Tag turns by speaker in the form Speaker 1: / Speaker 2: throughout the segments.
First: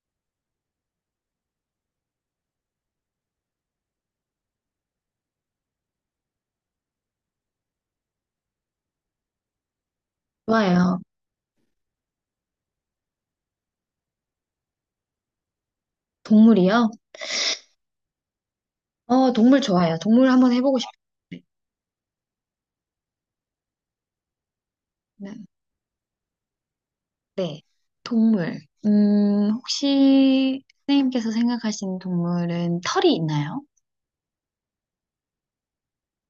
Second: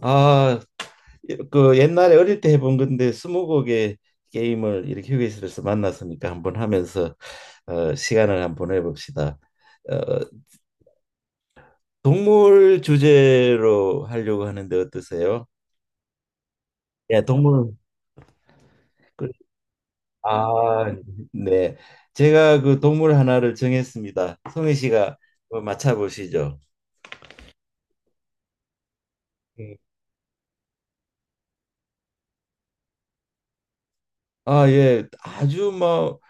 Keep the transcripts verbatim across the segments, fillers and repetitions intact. Speaker 1: 아, 그 옛날에 어릴 때 해본 건데 스무고개 게임을 이렇게 휴게실에서 만났으니까 한번 하면서 어, 시간을 한번 보내봅시다. 어,
Speaker 2: 좋아요.
Speaker 1: 동물 주제로 하려고 하는데 어떠세요?
Speaker 2: 동물이요?
Speaker 1: 예, 동물. 그-
Speaker 2: 어, 동물 좋아요. 동물 한번 해보고
Speaker 1: 아,
Speaker 2: 싶어요.
Speaker 1: 네. 제가 그 동물 하나를 정했습니다. 송혜 씨가
Speaker 2: 네.
Speaker 1: 한번 맞춰보시죠.
Speaker 2: 네. 동물. 음,
Speaker 1: 음.
Speaker 2: 혹시 선생님께서 생각하시는 동물은 털이 있나요?
Speaker 1: 아, 예. 아주 뭐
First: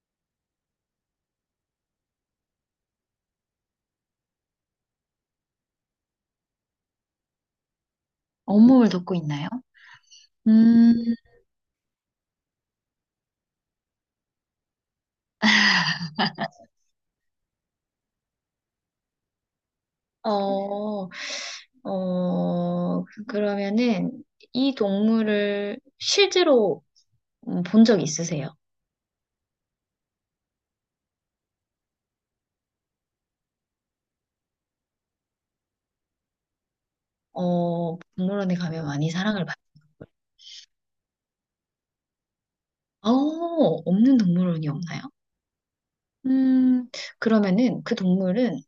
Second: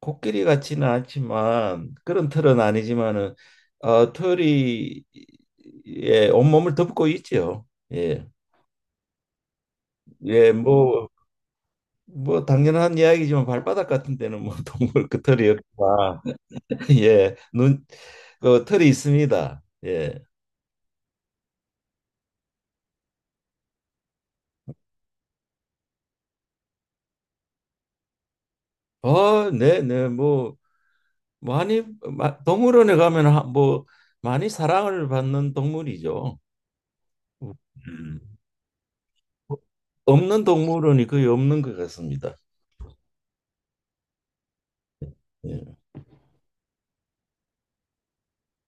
Speaker 1: 코끼리 같지는 않지만 그런 털은 아니지만은 어, 털이 예, 온몸을 덮고 있죠. 예.
Speaker 2: 온몸을 덮고 있나요?
Speaker 1: 예,
Speaker 2: 음,
Speaker 1: 뭐, 뭐 당연한 이야기지만 발바닥 같은 데는 뭐 동물 그 털이 없다. 예. 눈, 그 털이 있습니다. 예.
Speaker 2: 어, 어, 그- 그러면은 이 동물을 실제로 본 적 있으세요?
Speaker 1: 어, 네, 네. 뭐 많이 마, 동물원에 가면 하- 뭐 많이 사랑을 받는 동물이죠.
Speaker 2: 어,
Speaker 1: 음.
Speaker 2: 동물원에 가면 많이 사랑을 받는 동물.
Speaker 1: 없는 동물원이 거의 없는 것 같습니다.
Speaker 2: 어, 없는 동물원이 없나요?
Speaker 1: 예.
Speaker 2: 음, 그러면은 그 동물은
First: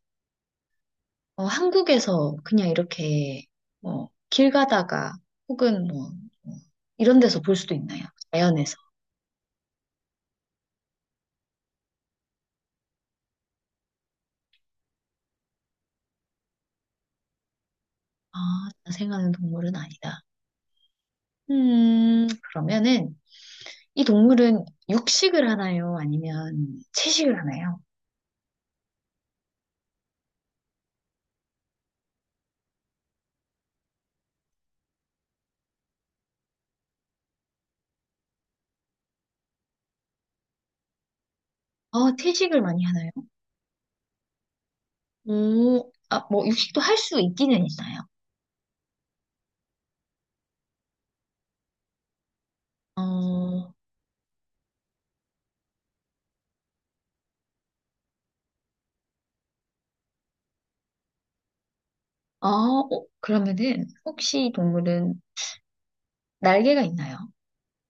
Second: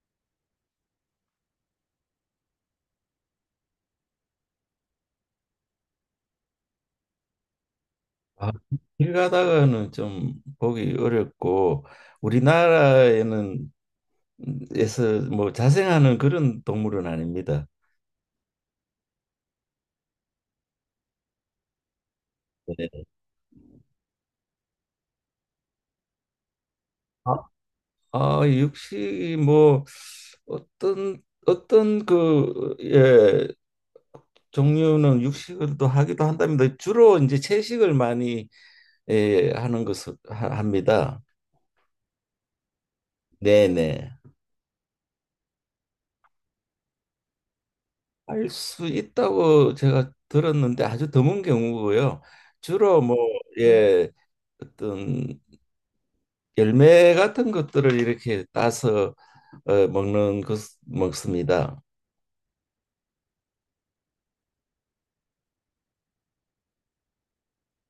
Speaker 2: 어, 한국에서 그냥 이렇게 어, 길 가다가 혹은 뭐, 뭐 이런 데서 볼 수도 있나요?
Speaker 1: 아,
Speaker 2: 자연에서.
Speaker 1: 길 가다가는 좀 보기 어렵고 우리나라에는 에서 뭐 자생하는 그런 동물은 아닙니다.
Speaker 2: 아, 자생하는 동물은 아니다. 음,
Speaker 1: 네.
Speaker 2: 그러면은 이 동물은 육식을 하나요? 아니면
Speaker 1: 아,
Speaker 2: 채식을 하나요?
Speaker 1: 아, 육식이 뭐 어떤 어떤 그 예, 종류는 육식을도 하기도 한답니다. 주로 이제 채식을 많이 예, 하는 것을 하- 합니다.
Speaker 2: 어, 채식을 많이 하나요?
Speaker 1: 네네.
Speaker 2: 오, 아, 뭐 육식도 할 수 있기는 있나요?
Speaker 1: 할 수 있다고 제가 들었는데 아주 드문 경우고요. 주로 뭐,
Speaker 2: 어,
Speaker 1: 예, 어떤 열매 같은 것들을 이렇게 따서 어, 먹는 것 먹습니다.
Speaker 2: 아, 어, 그러면은 혹시 이 동물은 날개가 있나요?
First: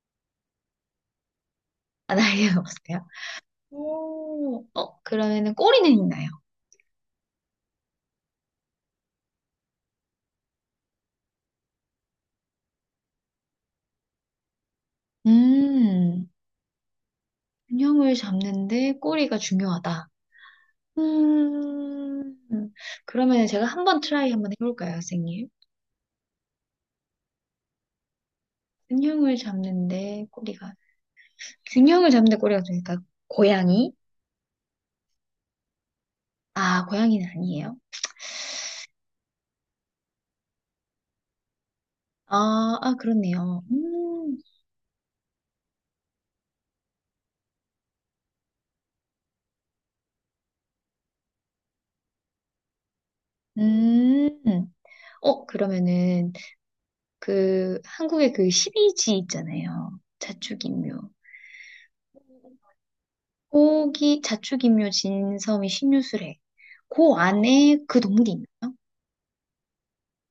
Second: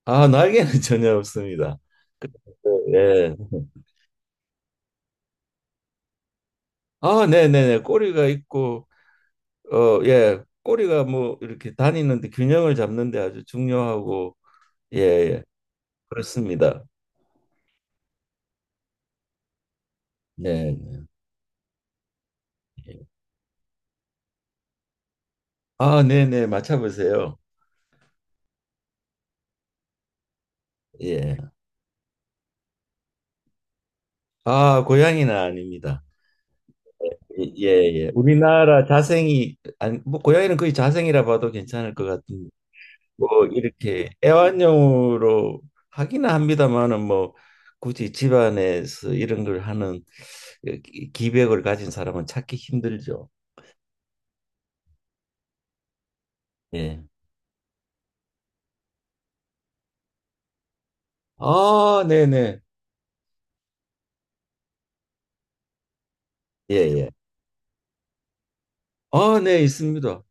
Speaker 1: 아, 날개는 전혀 없습니다.
Speaker 2: 아,
Speaker 1: 그-
Speaker 2: 날개가 없어요?
Speaker 1: 예.
Speaker 2: 오, 어, 그러면은 꼬리는 있나요?
Speaker 1: 아, 네네네. 꼬리가 있고, 어, 예. 꼬리가 뭐 이렇게 다니는데 균형을 잡는데 아주 중요하고, 예, 예.
Speaker 2: 음,
Speaker 1: 그렇습니다.
Speaker 2: 균형을 잡는데 꼬리가 중요하다.
Speaker 1: 네. 네.
Speaker 2: 음,
Speaker 1: 네.
Speaker 2: 그러면 제가 한번 트라이 한번 해볼까요, 선생님?
Speaker 1: 아, 네네. 맞춰보세요.
Speaker 2: 균형을 잡는데 꼬리가,
Speaker 1: 예.
Speaker 2: 균형을 잡는데 꼬리가 중요하니까, 고양이?
Speaker 1: 아, 고양이는 아닙니다.
Speaker 2: 아, 고양이는
Speaker 1: 예, 예.
Speaker 2: 아니에요.
Speaker 1: 예. 우리나라 자생이 아니 뭐 고양이는 거의 자생이라 봐도 괜찮을 것 같은
Speaker 2: 아, 아,
Speaker 1: 뭐
Speaker 2: 그렇네요.
Speaker 1: 이렇게
Speaker 2: 음,
Speaker 1: 애완용으로 하기는 합니다만은 뭐 굳이 집안에서 이런 걸 하는 그 기- 기백을 가진 사람은 찾기 힘들죠.
Speaker 2: 음, 어, 그러면은,
Speaker 1: 예.
Speaker 2: 그, 한국의 그시이지 있잖아요. 자축인묘.
Speaker 1: 아, 네네.
Speaker 2: 고기, 자축인묘, 진섬이, 신유술회.
Speaker 1: 예, 예.
Speaker 2: 그 안에 그 동물이 있나요?
Speaker 1: 아, 네, 있습니다.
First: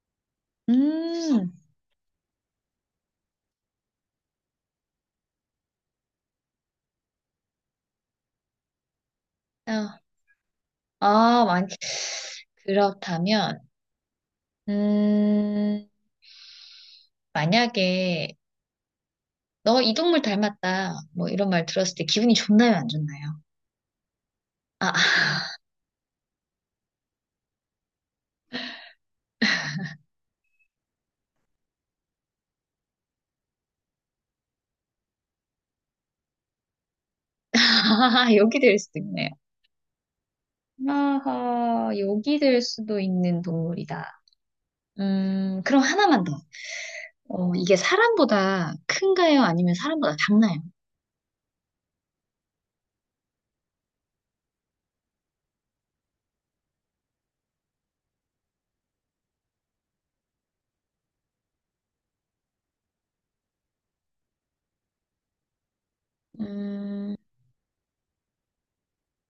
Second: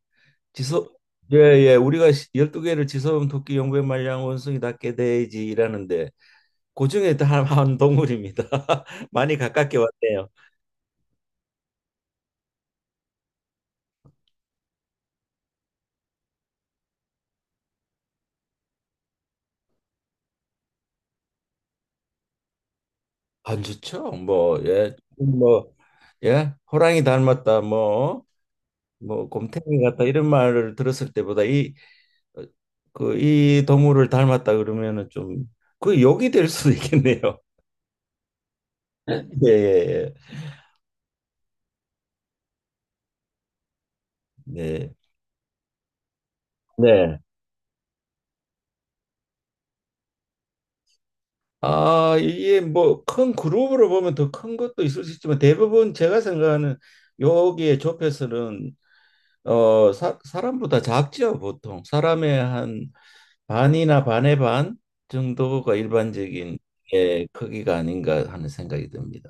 Speaker 1: 지소 예,
Speaker 2: 음,
Speaker 1: 예. 우리가 열두 개를 지소음 토끼 용배 말량 원숭이 닭개 돼지라는데 고중에 달한 동물입니다. 많이 가깝게
Speaker 2: 아,
Speaker 1: 왔네요.
Speaker 2: 아, 만, 그렇다면, 음, 만약에, 너 이 동물 닮았다, 뭐 이런 말 들었을 때 기분이 좋나요, 안 좋나요?
Speaker 1: 안 좋죠? 뭐,
Speaker 2: 아,
Speaker 1: 예, 뭐, 예, 호랑이 닮았다, 뭐, 뭐, 곰탱이 같다 이런 말을 들었을 때보다 이, 어, 그, 이 동물을 닮았다 그러면은 좀 그 욕이 될 수도 있겠네요.
Speaker 2: 여기 될 수도 있네요.
Speaker 1: 예, 예,
Speaker 2: 아하, 여기 될 수도 있는 동물이다.
Speaker 1: 예. 네,
Speaker 2: 음, 그럼 하나만 더.
Speaker 1: 네.
Speaker 2: 어, 이게 사람보다 큰가요? 아니면 사람보다 작나요?
Speaker 1: 아, 이게 뭐 큰 그룹으로 보면 더 큰 것도 있을 수 있지만 대부분 제가 생각하는 여기에 좁혀서는 어, 사, 사람보다 작죠, 보통. 사람의 한 반이나 반의 반 정도가 일반적인
Speaker 2: 음,
Speaker 1: 예, 크기가 아닌가 하는 생각이 듭니다.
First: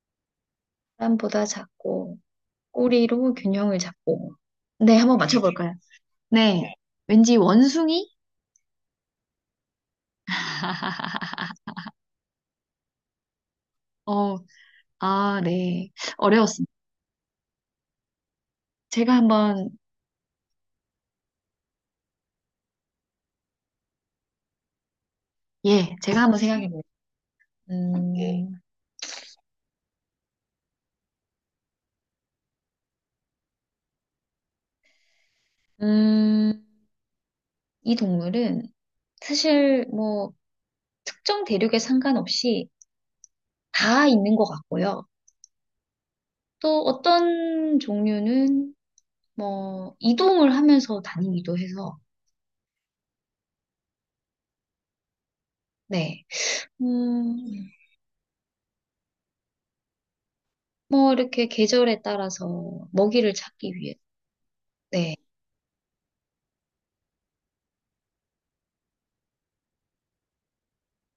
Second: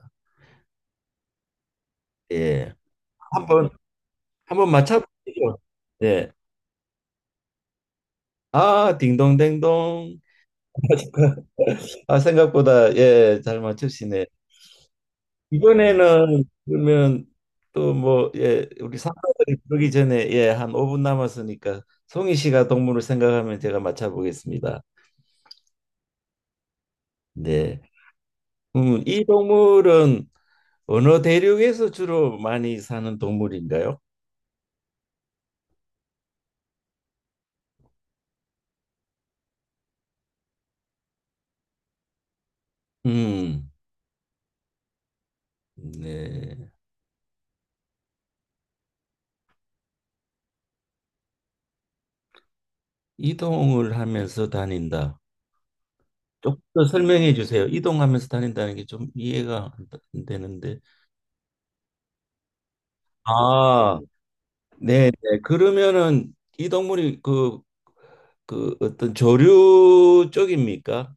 Speaker 2: 사람보다 작고,
Speaker 1: 예.
Speaker 2: 꼬리로
Speaker 1: 한번
Speaker 2: 균형을 잡고.
Speaker 1: 한번
Speaker 2: 네, 한번
Speaker 1: 맞춰보시죠.
Speaker 2: 맞춰볼까요?
Speaker 1: 예.
Speaker 2: 네. 왠지 원숭이?
Speaker 1: 아, 딩동댕동. 아, 생각보다 예, 잘 맞추시네.
Speaker 2: 어, 아, 네.
Speaker 1: 이번에는
Speaker 2: 어려웠습니다.
Speaker 1: 그러면 또 뭐 예, 우리
Speaker 2: 제가
Speaker 1: 상사들이
Speaker 2: 한번,
Speaker 1: 부르기 전에 예, 한 오 분 남았으니까 송희 씨가 동물을 생각하면 제가 맞춰보겠습니다.
Speaker 2: 예, 제가 한번 생각해 볼게요.
Speaker 1: 네.
Speaker 2: 네.
Speaker 1: 음, 이 동물은 어느 대륙에서 주로 많이 사는 동물인가요?
Speaker 2: 음, 음, 이 동물은 사실 뭐 특정 대륙에 상관없이
Speaker 1: 음,
Speaker 2: 다 있는 것 같고요.
Speaker 1: 네.
Speaker 2: 또 어떤 종류는 뭐 이동을 하면서 다니기도 해서,
Speaker 1: 이동을 하면서 다닌다.
Speaker 2: 네.
Speaker 1: 조금 더 설명해 주세요.
Speaker 2: 음,
Speaker 1: 이동하면서 다닌다는 게 좀 이해가 안 되- 안 되는데.
Speaker 2: 뭐 이렇게 계절에 따라서 먹이를 찾기 위해,
Speaker 1: 아, 네,
Speaker 2: 네.
Speaker 1: 네. 그러면은 이 동물이 그, 그 어떤 조류 쪽입니까?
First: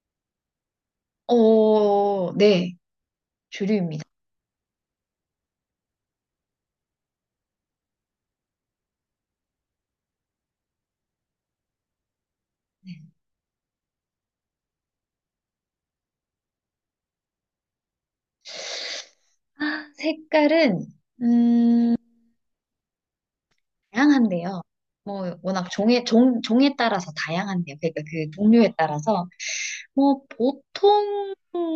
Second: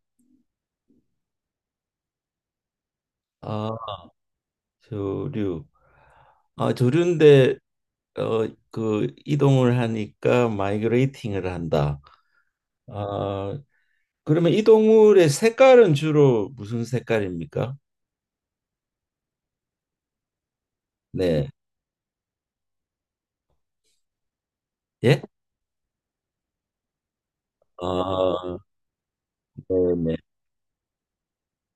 Speaker 2: 어, 네.
Speaker 1: 아,
Speaker 2: 주류입니다.
Speaker 1: 조류. 아, 조류인데 어, 그 이동을 하니까 마이그레이팅을 한다.
Speaker 2: 네.
Speaker 1: 아, 그러면 이 동물의 색깔은 주로 무슨 색깔입니까?
Speaker 2: 아, 색깔은,
Speaker 1: 네.
Speaker 2: 음, 다양한데요.
Speaker 1: 예?
Speaker 2: 뭐 워낙 종에 종 종에 따라서 다양한데요. 그러니까 그
Speaker 1: 아,
Speaker 2: 종류에 따라서
Speaker 1: 네네.
Speaker 2: 뭐 보통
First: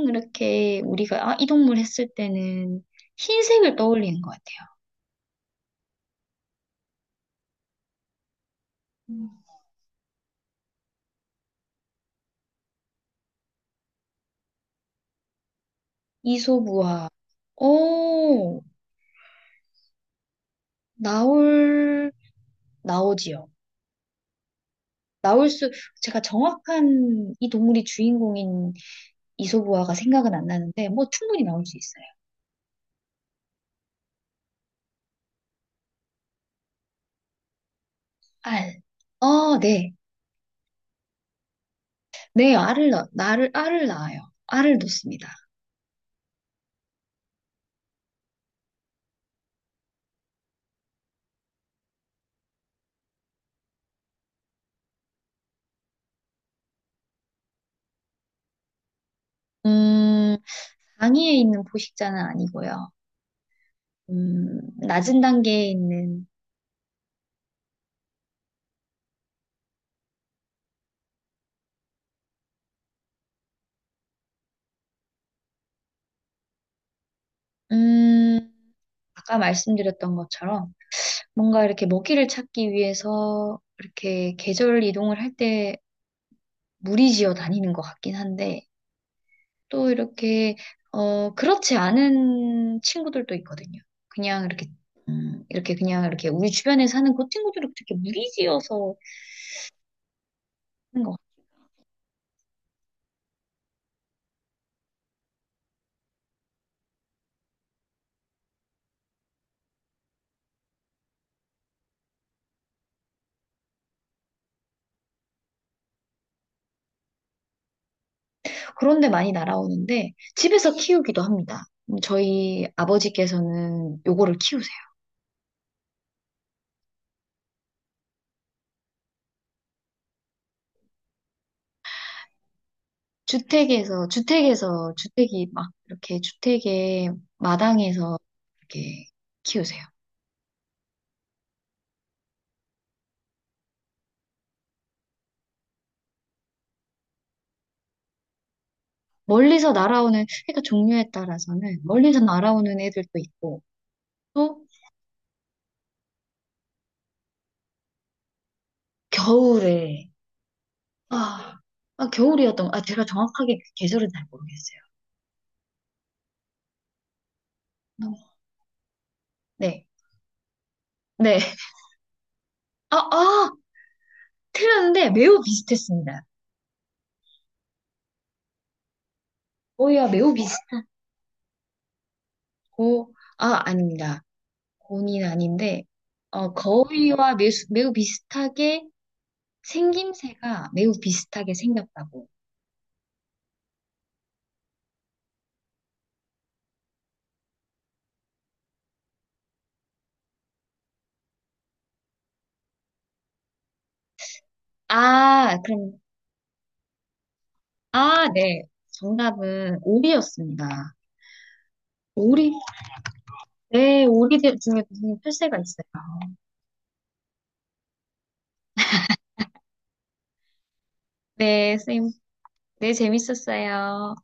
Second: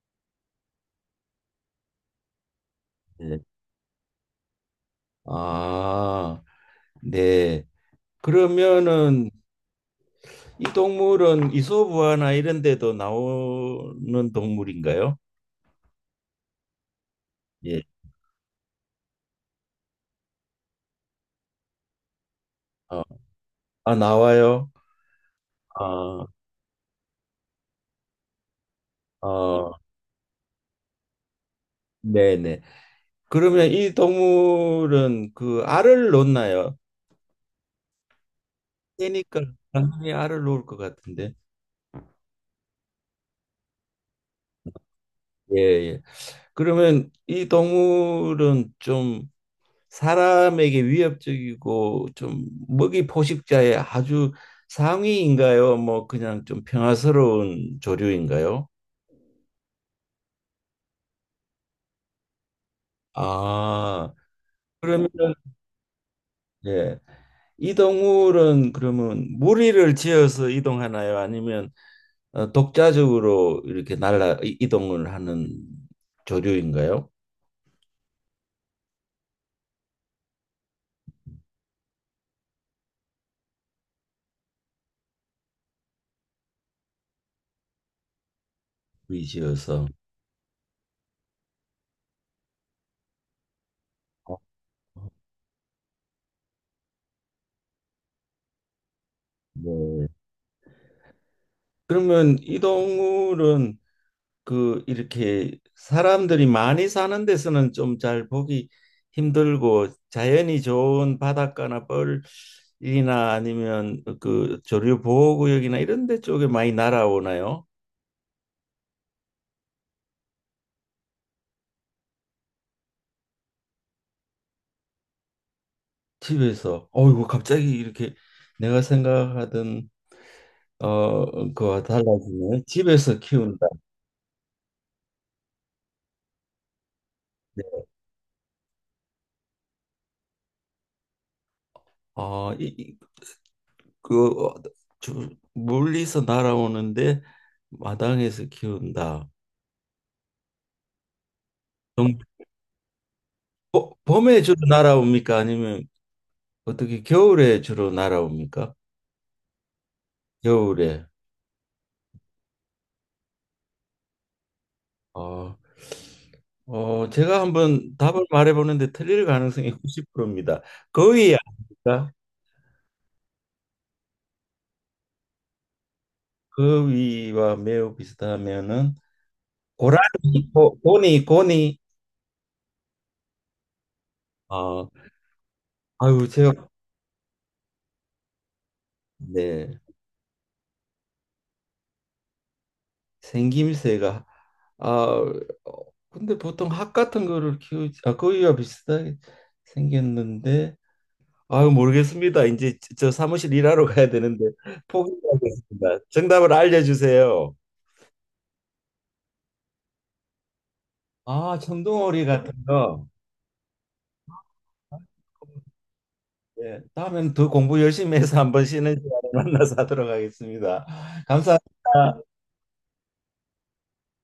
Speaker 2: 이렇게 우리가 아, 이 동물 했을 때는
Speaker 1: 네.
Speaker 2: 흰색을 떠올리는 것 같아요.
Speaker 1: 아, 네.
Speaker 2: 음.
Speaker 1: 그러면은 이 동물은 이솝우화나 이런 데도 나오는 동물인가요?
Speaker 2: 이소부화.
Speaker 1: 예.
Speaker 2: 오, 나올
Speaker 1: 어,
Speaker 2: 나오지요.
Speaker 1: 아, 나와요?
Speaker 2: 나올 수 제가
Speaker 1: 아,
Speaker 2: 정확한 이 동물이 주인공인
Speaker 1: 어,
Speaker 2: 이소부화가 생각은 안 나는데 뭐 충분히 나올 수 있어요.
Speaker 1: 네네. 그러면 이 동물은 그 알을 놓나요?
Speaker 2: 알.
Speaker 1: 새니까
Speaker 2: 어, 네.
Speaker 1: 당연히 알을 놓을 것 같은데.
Speaker 2: 네, 알을 낳, 나를 알을 낳아요. 알을 놓습니다.
Speaker 1: 예, 예. 그러면 이 동물은 좀 사람에게 위협적이고 좀 먹이 포식자의 아주 상위인가요? 뭐 그냥 좀 평화스러운 조류인가요?
Speaker 2: 음, 당위에 있는 포식자는 아니고요.
Speaker 1: 아,
Speaker 2: 음,
Speaker 1: 그러면
Speaker 2: 낮은 단계에 있는,
Speaker 1: 예. 이 동물은 그러면 무리를 지어서 이동하나요? 아니면 어, 독자적으로 이렇게 날라 이- 이동을 하는 조류인가요?
Speaker 2: 음, 아까 말씀드렸던 것처럼 뭔가 이렇게 먹이를 찾기 위해서 이렇게 계절 이동을 할 때 무리지어 다니는 것 같긴 한데
Speaker 1: 무리 지어서.
Speaker 2: 또 이렇게, 어, 그렇지 않은 친구들도 있거든요.
Speaker 1: 어,
Speaker 2: 그냥 이렇게, 음, 이렇게 그냥 이렇게 우리 주변에 사는 그 친구들은 그렇게 무리지어서
Speaker 1: 네.
Speaker 2: 하는 것
Speaker 1: 그러면 이 동물은 그 이렇게 사람들이 많이 사는 데서는 좀 잘 보기 힘들고 자연이 좋은 바닷가나 뻘이나 아니면 그 조류 보호구역이나 이런 데 쪽에 많이 날아오나요?
Speaker 2: 그런 데 많이 날아오는데 집에서 키우기도 합니다. 음, 저희 아버지께서는 요거를 키우세요.
Speaker 1: 집에서 어이구 갑자기 이렇게 내가 생각하던 어 그와 달라지네. 집에서 키운다.
Speaker 2: 주택에서, 주택에서, 주택이 막 이렇게 주택의
Speaker 1: 네.
Speaker 2: 마당에서 이렇게 키우세요.
Speaker 1: 아, 이, 이- 그 어, 주- 멀리서 날아오는데 마당에서 키운다.
Speaker 2: 멀리서 날아오는, 그러니까 종류에 따라서는 멀리서 날아오는 애들도 있고,
Speaker 1: 보- 봄에 주로
Speaker 2: 또
Speaker 1: 날아옵니까? 아니면 어떻게 겨울에 주로 날아옵니까?
Speaker 2: 겨울에,
Speaker 1: 겨울에.
Speaker 2: 아, 아, 겨울이었던, 아, 제가 정확하게 계절은 잘 모르겠어요.
Speaker 1: 어, 어, 제가 한번 답을 말해보는데 틀릴 가능성이
Speaker 2: 네,
Speaker 1: 구십 퍼센트입니다. 거위
Speaker 2: 네.
Speaker 1: 아닙니까?
Speaker 2: 아, 아! 틀렸는데 매우 비슷했습니다.
Speaker 1: 거위와 매우 비슷하면은
Speaker 2: 오이와 매우
Speaker 1: 고라니,
Speaker 2: 비슷
Speaker 1: 고, 고니, 고니.
Speaker 2: 고, 아, 아닙니다.
Speaker 1: 아,
Speaker 2: 곤인 아닌데,
Speaker 1: 아유, 제가
Speaker 2: 어, 거위와 매우, 매우 비슷하게
Speaker 1: 네
Speaker 2: 생김새가 매우 비슷하게 생겼다고.
Speaker 1: 생김새가 아 어, 근데 보통 학 같은 거를 키우지 아 거위와 비슷하게 생겼는데 아유, 모르겠습니다. 이제 저 사무실 일하러 가야 되는데
Speaker 2: 아, 그럼,
Speaker 1: 포기하겠습니다. 정답을 알려주세요.
Speaker 2: 아, 네. 정답은 오리였습니다.
Speaker 1: 아, 천둥오리 같은
Speaker 2: 오리?
Speaker 1: 거.
Speaker 2: 네, 오리들 중에 무슨 펼새가 있어요.
Speaker 1: 예, 다음에는 더 공부 열심히 해서 한번 쉬는 시간에 만나서 하도록 하겠습니다.
Speaker 2: 네, 쌤.
Speaker 1: 감사합니다.
Speaker 2: 네, 재밌었어요.